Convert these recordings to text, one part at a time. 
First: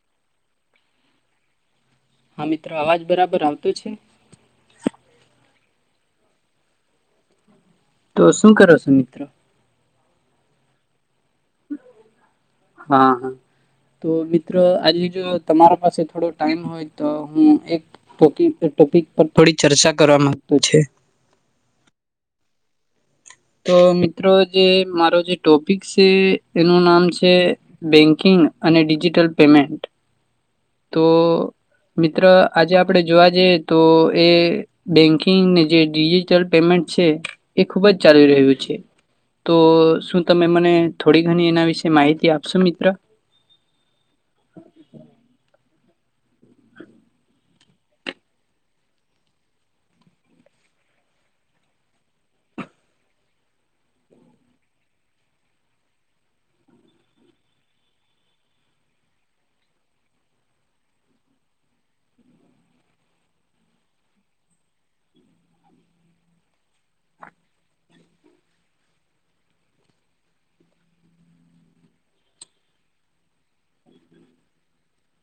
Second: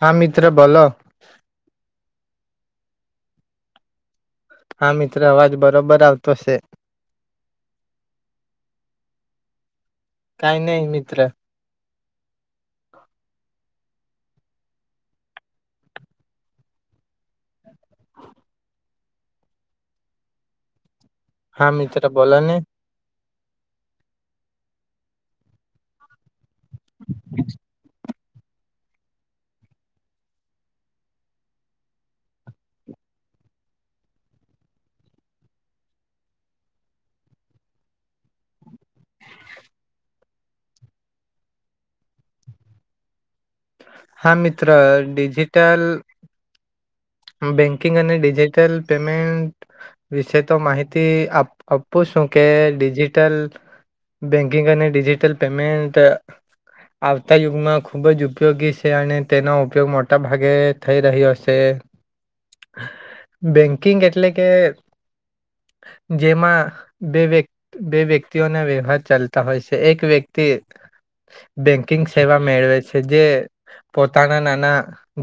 હા મિત્ર બોલો. હા મિત્રો આવાજ બરાબર આવતો છે? હા મિત્ર આવાજ બરોબર આવતો છે. તો શું કર છું મિત્ર. કઈ નહી મિત્ર. હા, હા. તો મિત્રો આજે જો તમારા પાસે થોડો ટાઈમ હોય તો હું એક ટોપિક પર થોડી ચર્ચા કરવા માંગત છે. હા મીત્ર બોલોને. તો મિત્રો જે મારો જે ટોપિક છે, એનું નામ છે બેંક કિગ અને ડિજિટલ પેમેન્ટ. તો મિત્ર આજે આપણેે જોવા જઈએ, તોએ બેંકિંગને જે ડિજિટલ પેમેન્ટ છે, એ ખુબ જ ચાલી રહ્યું છે. તો શું તમે મને થોડી ઘણી એના વિશે માહિતી આપશો મિત્ર. હા મિત્ર ડિજિટલ બેંકિંગ અને ડિજિટલ પેમેન્ટ વિશેતો માહિતી આપ આપું છું કે ડિજિટલ બેંકિંગ અને ડિજીિટલ પેમેન્ટ આવતા યુગમાં ખૂબ જ ઉપયોગી છે, અને તેનો ઉપયોગ મોટાભાગે થઈ રહ્યો હશે. બેંકિંગ એટલે કે જેમાં બે વ્યક્તિ બે વ્યક્તિઓના વ્યવહાર ચાલતા હોય છે એક વ્યક્તિ બેન્કિંગ સેવા મેળવે છે જે પોતાનાના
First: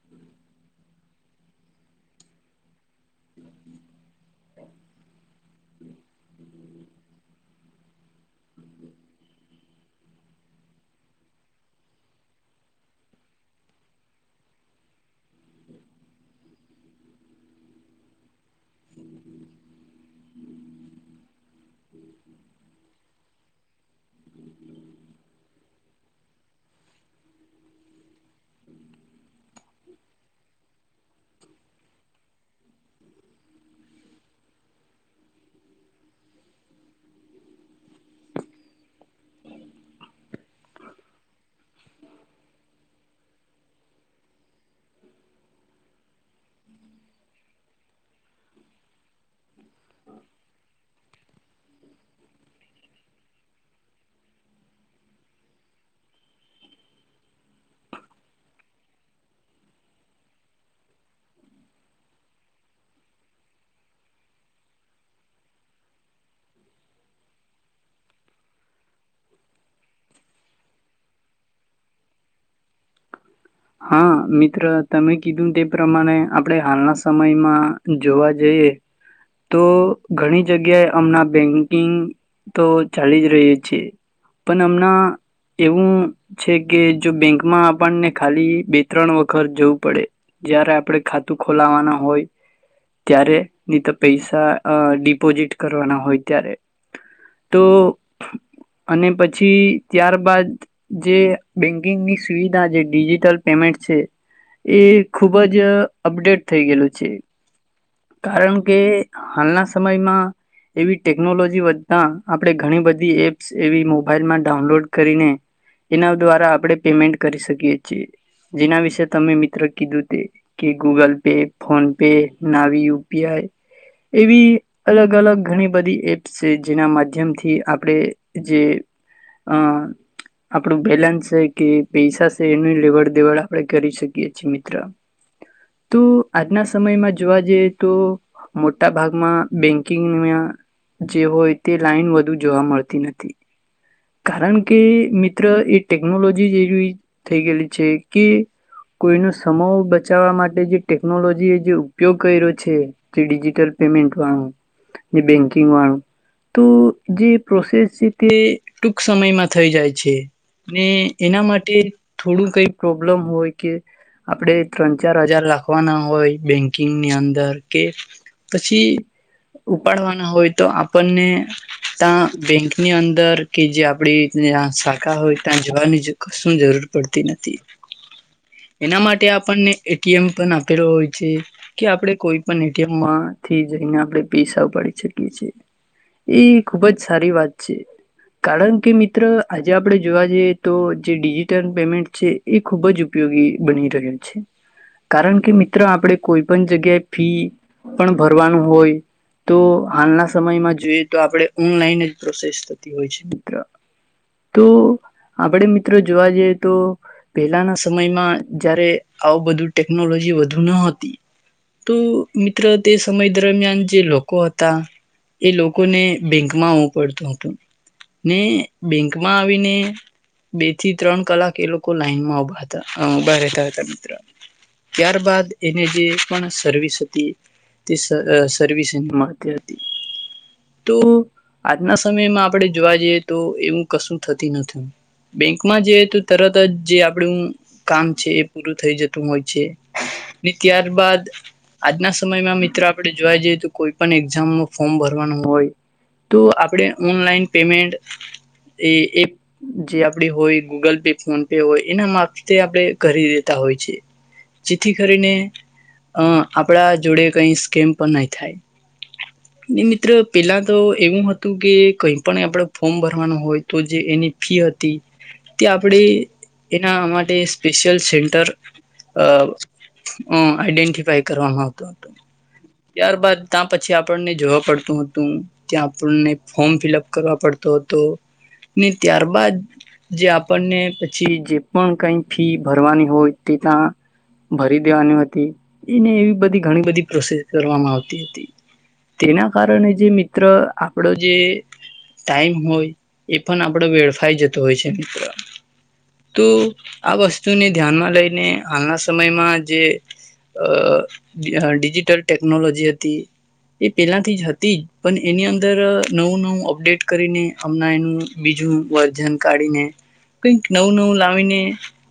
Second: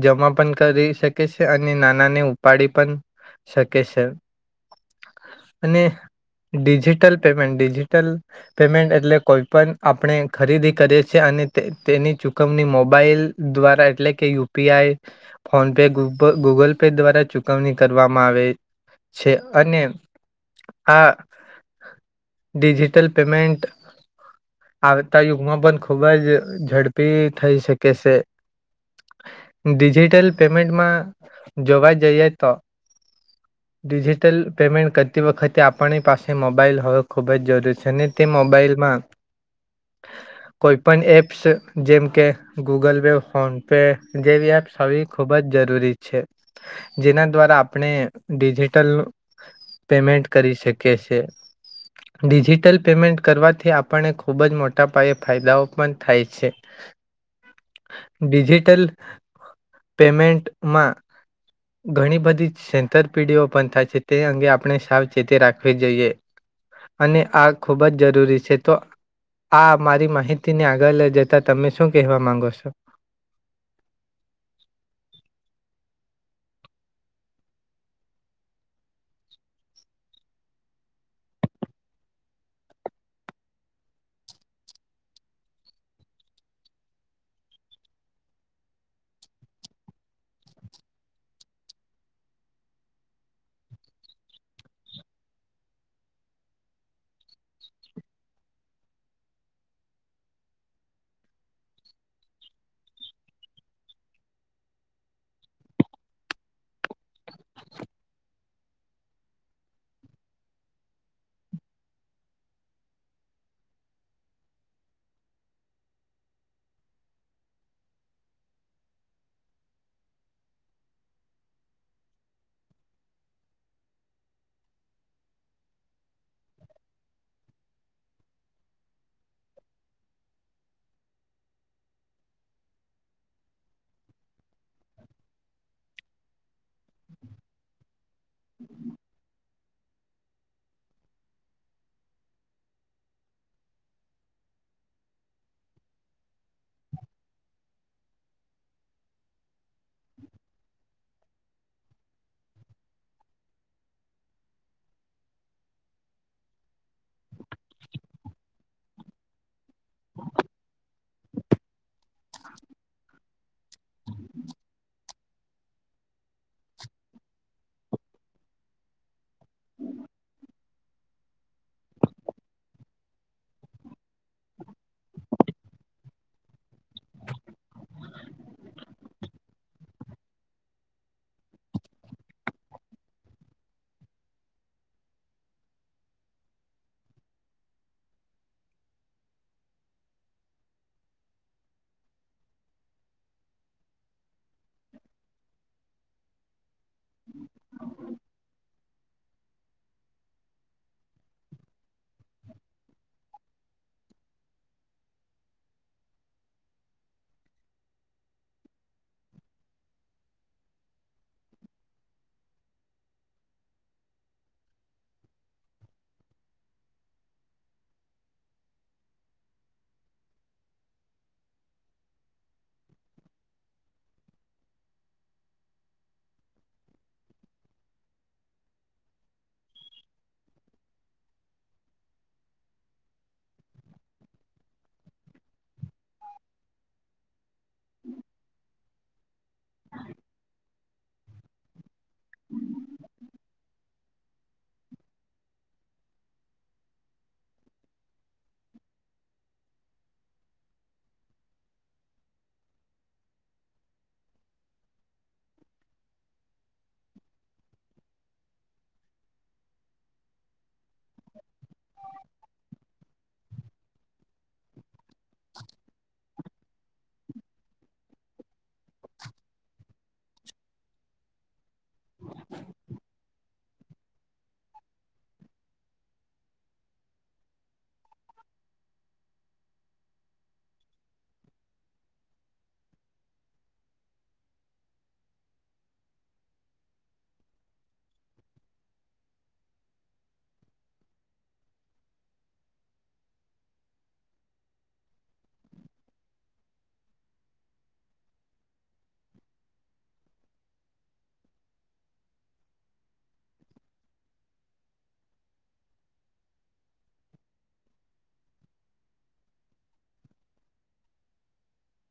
જમા પણ કરી શકે છે. અને નાના ને ઉપાડી પણ શકે છે, અને ડિજિટલ પેમેન્ટ ડિજિટલ પેમેન્ટ એટલે કોઈપણ આપણે ખરીદી કરીએ છીએ, અને તેની ચુકવણી મોબાઈલ દ્વારા એટલે કે U P I, PhonePe ગુ ગૂગલ પે દ્વારા ચૂકવણી કરવામાં આવે છે, અને આ ડિજિટલ પેમેન્ટ આવતા યુગમાં પણ ખુબ જ ઝડપી થઈ શકે છે. ડિજિટલ પેમેન્ટમાં જોવા જઈએતો. [inaudible] ડિજિટલ પેમેન્ટ કરતી વખતે આપણી પાસે મોબાઈલ હોવ ખૂબ જ જરૂરી છે, અને તે મોબાઈલમાં [inaudible] કોઈ પણ એપ્સ જેમ કે ગૂગલ પે ફોન પે જેવી એપ્સ હોવી ખૂબ જ જરૂરી છે, જેના દ્વારા આપણે ડિજિટલ પેમેન્ટ કરી શકે છે. ડિજિટલ પેમેન્ટ કરવાથી આપણને ખૂબ જ મોટા પાયે ફાયદાઓ પણ થાય છે. [inaudible] ડિજિટલ પેમેન્ટમાં ઘણી બધી સેંતર પેઢીઓ પણ થાય છે તે અંગે આપણે સાવચેતી રાખવી જોઈએ. અને આ ખૂબ જ જરૂરી છે, તો આ મારી માહિતી ને આગળ લઈ જતા તમે શું કહેવા માંગો છો, હા, મિત્ર તમે કીધું તે પ્રમાણે આપણે હાલના સમયમાં જોવા જઈએ, તો ઘણી જગ્યાએ હમણાં બેંકિંગ તો ચાલી જ રહી છે, પણ હમણાં એવું છે, કે જો બેંકમાં આપણને ખાલી બે ત્રણ વખત જવું પડે જયારે આપણે ખાતું ખોલાવાના હોય ત્યારેની તો પૈસા અ ડિપોઝિટ કરવાના હોય ત્યારે, તો અને પછી ત્યાર બાાદ જે બેંકિંગની સુવિધા જે ડિજિટલ પેમેન્ટ છે એ ખુબ જ અપડેટ થઈ ગયેલું છે. કારણ કે હાલના સમયમાં એવી ટેકનોલોજી વધતા આપણે ઘણી બધી એપ્સ એવી મોબાઈલમાં ડાઉનલોડ કરીને એના દ્વારા આપણે પેમેન્ટ કરી શકીએ છીએ, જેના વિશે તમે મિત્ર કીધું તે. કે ગૂગલ પે ફોન પે નાવી યુપીઆઈ એવી અલગ અલગ ઘણી બધી એપ્સ છે, જેના માધ્યમથી આપણે જે અ આપણું બેલેન્સ છે, કે પૈસા એનું લેવડ દેવડ આપણે કરી શકીએ છીએ મિત્ર તો આજના સમયમાં જોવા જઈએ તો મોટા ભાગ બેંકિંગમાં જે હોય તે લાઈન વધુ જોવા મળતી નથી કારણ કે મિત્ર એ ટેકનોલોજી એવી થઈ ગયેલી છે, કે કોઈનો સમૂહ બચાવવા માટે જે ટેકનોલોજી એ જે ઉપયોગ કર્યો છે, તે ડિજિટલ પેમેન્ટ વાળું જે બેંકિંગ વાળું તો જે પ્રોસેસ છે, તે ટૂંક સમયમાં થઈ જાય છે, ને એના માટે થોડું કઈ પ્રોબ્લેમ હોય કે આપડે ત્રણ ચાર હજાર લાખવાના હોય બેંકિંગની અંદર કે પછી ઉપાડવાના હોય તો આપણને ત્યા બેંકની અંદર કે જે આપડી ત્યાં શાખા હોય ત્યાં જવાની કશું જરૂર પડતી નથી. એના માટે આપણને એટીએમ પણ આપેલો હોય છે, કે આપણે કોઈ પણ એટીએમમાંથી જઈને આપણે પૈસા ઉપડી શકીએ છીએ. એ ખુબ જ સારી વાત છે, કારણ કે મિત્ર આજે આપડે જોવા જઈએ તો જે ડિજિટલ પેમેન્ટ છે. એ ખૂબ જ ઉપયોગી બની રહ્યો છે, કારણ કે મિત્રો આપણેે કોઈ પણ જગ્યાએ ફી પણ ભરવાનું હોય તો હાલના સમયમાં જોઈએ તો આપણે ઓનલાઈન જ પ્રોસેસ [unintelligible] તો આપડે મિત્રો જોવા જઈએ તો પહેલાના સમયમાં જયારે આવું બધું ટેકનોલોજી વધુ ન હતી. તો મિત્ર તે સમય દરમિયાન જે લોકો હતા એ લોકોને બેંકમાં આવવું પડતું હતું ને બેંકમાં આવીને બે થી ત્રણ કલાક એ લોકો લાઈનમાં ઉભા હતા ઉભા રહેતા હતા મિત્ર ત્યાર બાાદ એને જે પણ સર્વિસ હતી. તે સર્વિસ એને મળતી હતી તો આજના સમયમાં આપડે જોવા જઈએ તો એવું કશું થતી નથી બેંકમાં જેઈએ તો તરત જ જે આપણું કામ છે એ પૂરું થઈ જતું હોય છે, અને ત્યાર બાદ આજના સમયમાં મિત્રો આપણે જોવા જઈએ તો કોઈ પણ એક્ઝામ નું ફોર્મ ભરવાનું હોય તો આપણે ઓનલાઈન પેમેન્ટ એ એ જે આપડી હોય ગૂગલ પે ફોન પે હોય એના માફતે આપણે કરી દેતા હોય છે, જેથી કરીને અ આપણા જોડે કંઈ સ્કેમ પણ નહીં થાય. ને મિત્ર પેલા તો એવું હતું કે કઈ પણ આપણે ફોર્મ ભરવાનું હોય તો જે એની ફી હતી તે આપણે એના માટે સ્પેશિયલ સેન્ટર અ અ આઈડેન્ટિફાઈ કરવામાં આવતો હતો. ત્યારબાદ ત્યાં પછી આપણને જોવા પડતું હતું ત્યાં આપણને ફોર્મ ફિલઅપ કરવા પડતો હતો ને ત્યારબાદ જે આપણને પછી જે પણ કઈ ફી ભરવાની હોય તે ત્યાં ભરી દેવાની હતી એને એવી બધી ઘણી બધી પ્રોસેસ કરવામાં આવતી હતી. તેના કારણે જે મિત્ર આપણો જે ટાઈમ હોય એ પણ આપડો વેડફાઈ જતો હોય છે મિત્રો તો આ વસ્તુને ધ્યાનમાં લઈને હાલના સમયમાં જે અ ડિજિટલ ટેકનોલોજી હતી. એ પેલા થી જ હતી જ પણ એની અંદર નવું નવું અપડેટ કરીને હમણાં એનું બીજું વર્જન કાઢીને કઈક નવું નવું લાવીને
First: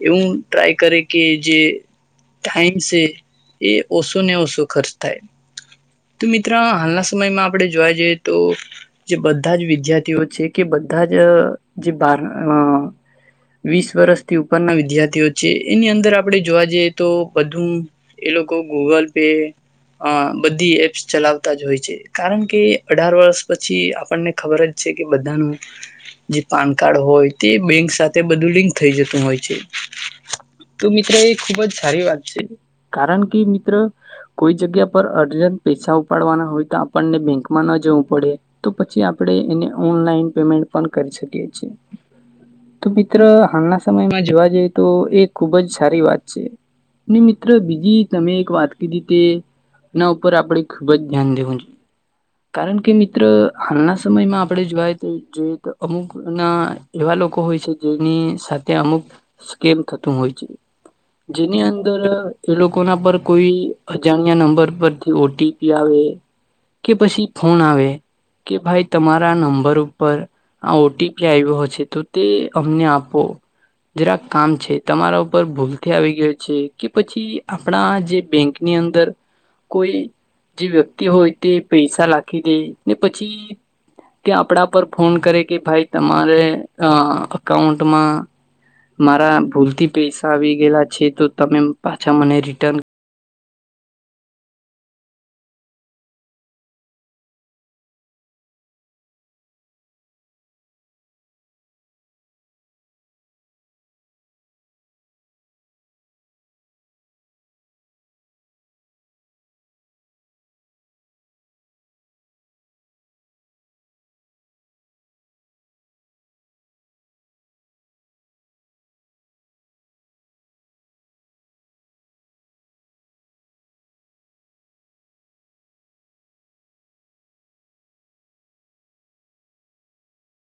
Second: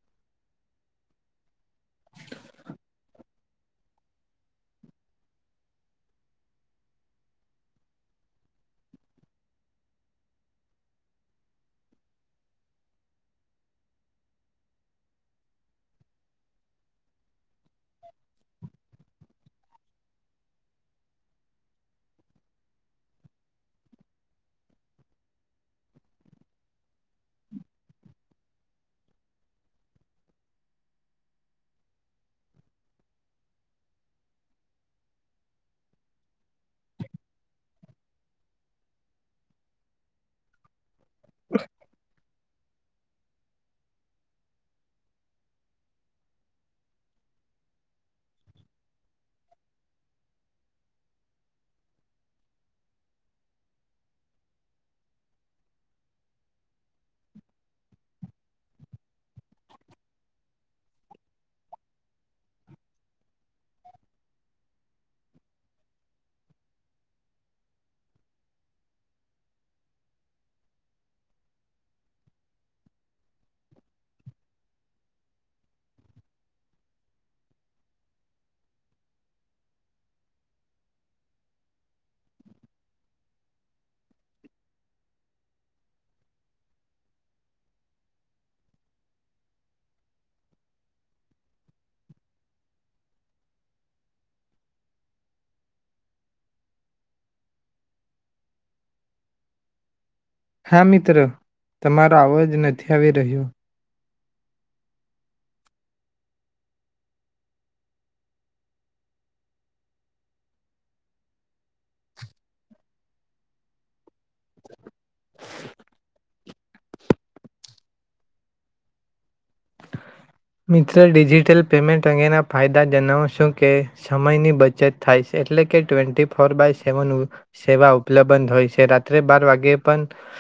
એવું ટ્રાય કરે કે જે ટાઈમ છે એ ઓછો ને ઓછો ખર્ચ થાય. તો મિત્ર હાલના સમયમાં આપણે જોવા જઈએ તો જે બધા જ વિદ્યાર્થીઓ છે કે બધા જ જે બાર વીસ વર્સથી ઉપરના વિદ્યાર્થીઓ છે એની અંદર આપડે જોવા જઈએ તો બધું એ લોકો ગૂગલ પે બધી એ ચલાવતા જ હોય છે કારણ કે અઢાર વર્ષ પછી આપણને ખબર જ છે કે બધાનું જે પાન કાર્ડ હોય તે બેંક સાથે બધું લિંક થઈ જતું હોય છે. તો મિત્ર એ ખુબ જ સારી વાત છે. કારણ કે મિત્ર કોઈ જગ્યા પર અર્જન પૈસા ઉપાડવાના હોય તો આપણને બેંકમાં ન જવું પડે તો પછી આપણે એને ઓનલાઈન પેમેન્ટ પણ કરી શકીએ છીએ તો મિત્ર હાલના સમયમાં જોવા જઈએ તો એ ખુબ જ સારી વાત છે. ને મિત્ર બીજી તમે એક વાત કીધી તેના ઉપર આપડે ખુબ જ ધ્યાન દેવું છે. કારણ કે મિત્ર હાલના સમયમાં આપણે જોવાએ તો અમુક ના એવા લોકો હોય છે જેની સાથે અમુક સ્કેમ થતું હોય છે. જેની અંદર એ લોકો ના પર કોઈ અજાણ્યા નંબર પર ઓટીપી આવે કે પછી ફોન આવે કે ભાઈ તમારા નંબર ઉપર આ ઓટીપી આવ્યો હશે તો તે અમને આપો જરાક કામ છે તમારા ઉપર ભૂલથી આવી ગયું છે કે પછી આપણા જે બેંક ની અંદર કોઈ જે વ્યક્તિ હોય તે પૈસા લખી દે ને પછી તે આપણા પર ફોન કરે કે ભાઈ તમારે અ અકાઉન્ટમાં મારા ભૂલથી પૈસા આવી ગયેલા છે તો તમે પાછા મને રિટર્ન હા મિત્ર તમારો અવાજ નથી આવી રહ્યોર [inaudible] મિત્રો ડિજિટલ પેમેન્ટ અંગેના ફાયદા જણાવો શું કહે સમયની બચત થાય છે એટલે કે ટ્વેન્ટી ફોર બાય સેવન સેવા ઉપલબ્ધ હોય છે રાત્રે બાર વાગ્યે પણ